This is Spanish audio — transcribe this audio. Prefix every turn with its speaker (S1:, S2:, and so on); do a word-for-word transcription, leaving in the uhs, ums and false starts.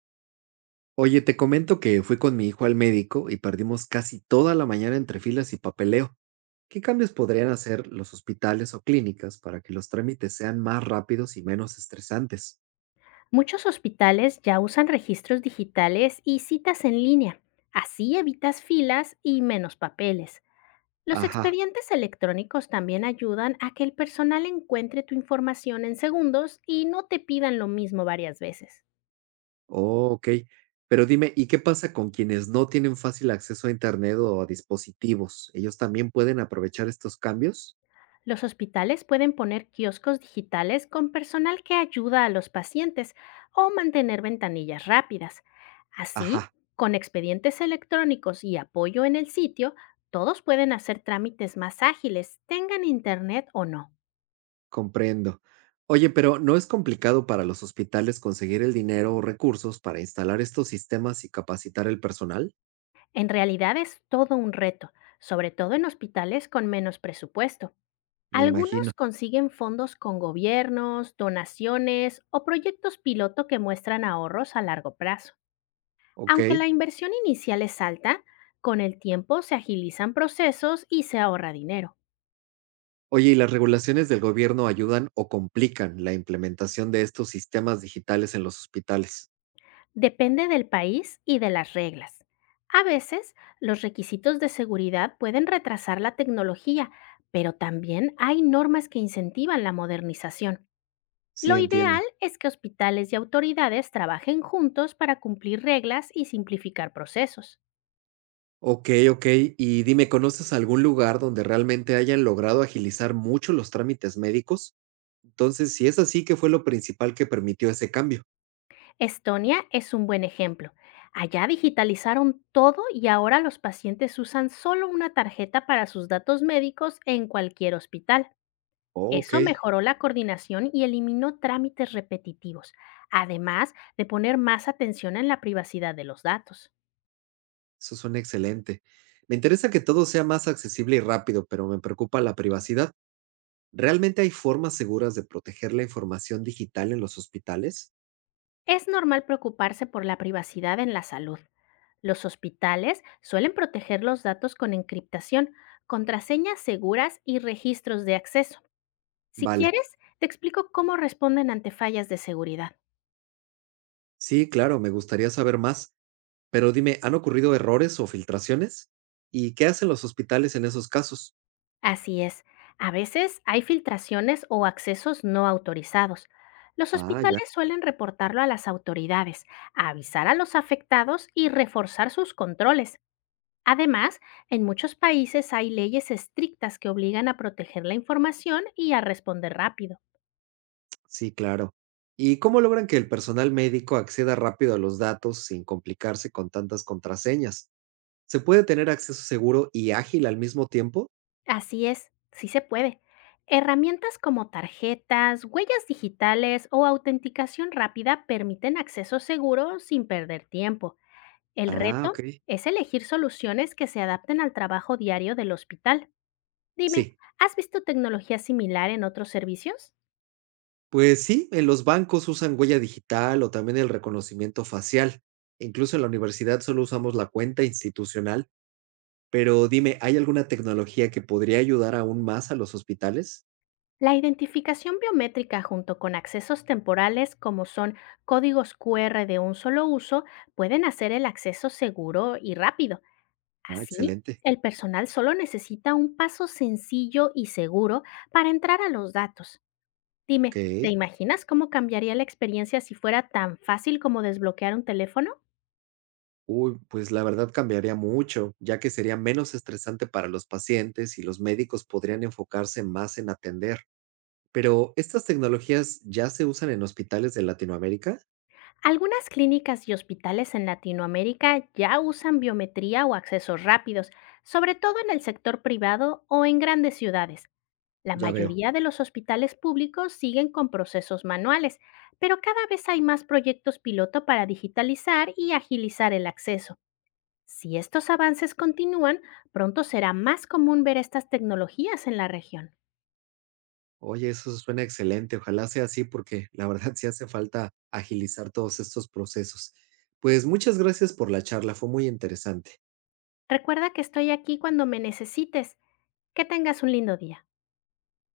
S1: Oye, te comento que fui con mi hijo al médico y perdimos casi toda la mañana entre filas y papeleo. ¿Qué cambios podrían hacer los hospitales o clínicas para que los trámites sean más rápidos y menos estresantes?
S2: Muchos hospitales ya usan registros digitales y citas en línea. Así evitas filas y menos papeles. Los
S1: Ajá,
S2: expedientes electrónicos también ayudan a que el personal encuentre tu información en segundos y no te pidan lo mismo varias veces.
S1: oh, ok. Pero dime, ¿y qué pasa con quienes no tienen fácil acceso a internet o a dispositivos? ¿Ellos también pueden aprovechar estos cambios?
S2: Los hospitales pueden poner kioscos digitales con personal que ayuda a los pacientes o mantener ventanillas rápidas. Así,
S1: Ajá,
S2: con expedientes electrónicos y apoyo en el sitio, todos pueden hacer trámites más ágiles, tengan internet o no.
S1: comprendo. Oye, pero ¿no es complicado para los hospitales conseguir el dinero o recursos para instalar estos sistemas y capacitar el personal?
S2: En realidad es todo un reto, sobre todo en hospitales con menos presupuesto.
S1: Me imagino,
S2: Algunos consiguen fondos con gobiernos, donaciones o proyectos piloto que muestran ahorros a largo plazo. Aunque la
S1: okey.
S2: inversión inicial es alta, con el tiempo se agilizan procesos y se ahorra dinero.
S1: Oye, ¿y las regulaciones del gobierno ayudan o complican la implementación de estos sistemas digitales en los hospitales?
S2: Depende del país y de las reglas. A veces, los requisitos de seguridad pueden retrasar la tecnología, pero también hay normas que incentivan la modernización.
S1: Sí,
S2: Lo ideal
S1: entiendo.
S2: es que hospitales y autoridades trabajen juntos para cumplir reglas y simplificar procesos.
S1: Okey, okey. Y dime, ¿conoces algún lugar donde realmente hayan logrado agilizar mucho los trámites médicos? Entonces, si es así, ¿qué fue lo principal que permitió ese cambio?
S2: Estonia es un buen ejemplo. Allá digitalizaron todo y ahora los pacientes usan solo una tarjeta para sus datos médicos en cualquier hospital.
S1: Oh,
S2: Eso
S1: Okey,
S2: mejoró la coordinación y eliminó trámites repetitivos, además de poner más atención en la privacidad de los datos.
S1: eso suena excelente. Me interesa que todo sea más accesible y rápido, pero me preocupa la privacidad. ¿Realmente hay formas seguras de proteger la información digital en los hospitales?
S2: Es normal preocuparse por la privacidad en la salud. Los hospitales suelen proteger los datos con encriptación, contraseñas seguras y registros de acceso. Si
S1: Vale.
S2: quieres, te explico cómo responden ante fallas de seguridad.
S1: Sí, claro, me gustaría saber más, pero dime, ¿han ocurrido errores o filtraciones? ¿Y qué hacen los hospitales en esos casos?
S2: Así es, a veces hay filtraciones o accesos no autorizados. Los
S1: Ah, ya,
S2: hospitales suelen reportarlo a las autoridades, avisar a los afectados y reforzar sus controles. Además, en muchos países hay leyes estrictas que obligan a proteger la información y a responder rápido.
S1: sí, claro. ¿Y cómo logran que el personal médico acceda rápido a los datos sin complicarse con tantas contraseñas? ¿Se puede tener acceso seguro y ágil al mismo tiempo?
S2: Así es, sí se puede. Herramientas como tarjetas, huellas digitales o autenticación rápida permiten acceso seguro sin perder tiempo. El
S1: Ah,
S2: reto
S1: ok.
S2: es elegir soluciones que se adapten al trabajo diario del hospital. Dime,
S1: Sí.
S2: ¿has visto tecnología similar en otros servicios?
S1: Pues sí, en los bancos usan huella digital o también el reconocimiento facial. Incluso en la universidad solo usamos la cuenta institucional. Pero dime, ¿hay alguna tecnología que podría ayudar aún más a los hospitales?
S2: La identificación biométrica junto con accesos temporales como son códigos Q R de un solo uso pueden hacer el acceso seguro y rápido.
S1: Ah,
S2: Así,
S1: excelente.
S2: el personal solo necesita un paso sencillo y seguro para entrar a los datos. Dime, ¿te
S1: Ok.
S2: imaginas cómo cambiaría la experiencia si fuera tan fácil como desbloquear un teléfono?
S1: Uy, pues la verdad cambiaría mucho, ya que sería menos estresante para los pacientes y los médicos podrían enfocarse más en atender. Pero, ¿estas tecnologías ya se usan en hospitales de Latinoamérica?
S2: Algunas clínicas y hospitales en Latinoamérica ya usan biometría o accesos rápidos, sobre todo en el sector privado o en grandes ciudades. La
S1: Ya veo.
S2: mayoría de los hospitales públicos siguen con procesos manuales, pero cada vez hay más proyectos piloto para digitalizar y agilizar el acceso. Si estos avances continúan, pronto será más común ver estas tecnologías en la región.
S1: Oye, eso suena excelente. Ojalá sea así porque la verdad sí hace falta agilizar todos estos procesos. Pues muchas gracias por la charla, fue muy interesante.
S2: Recuerda que estoy aquí cuando me necesites. Que tengas un lindo día.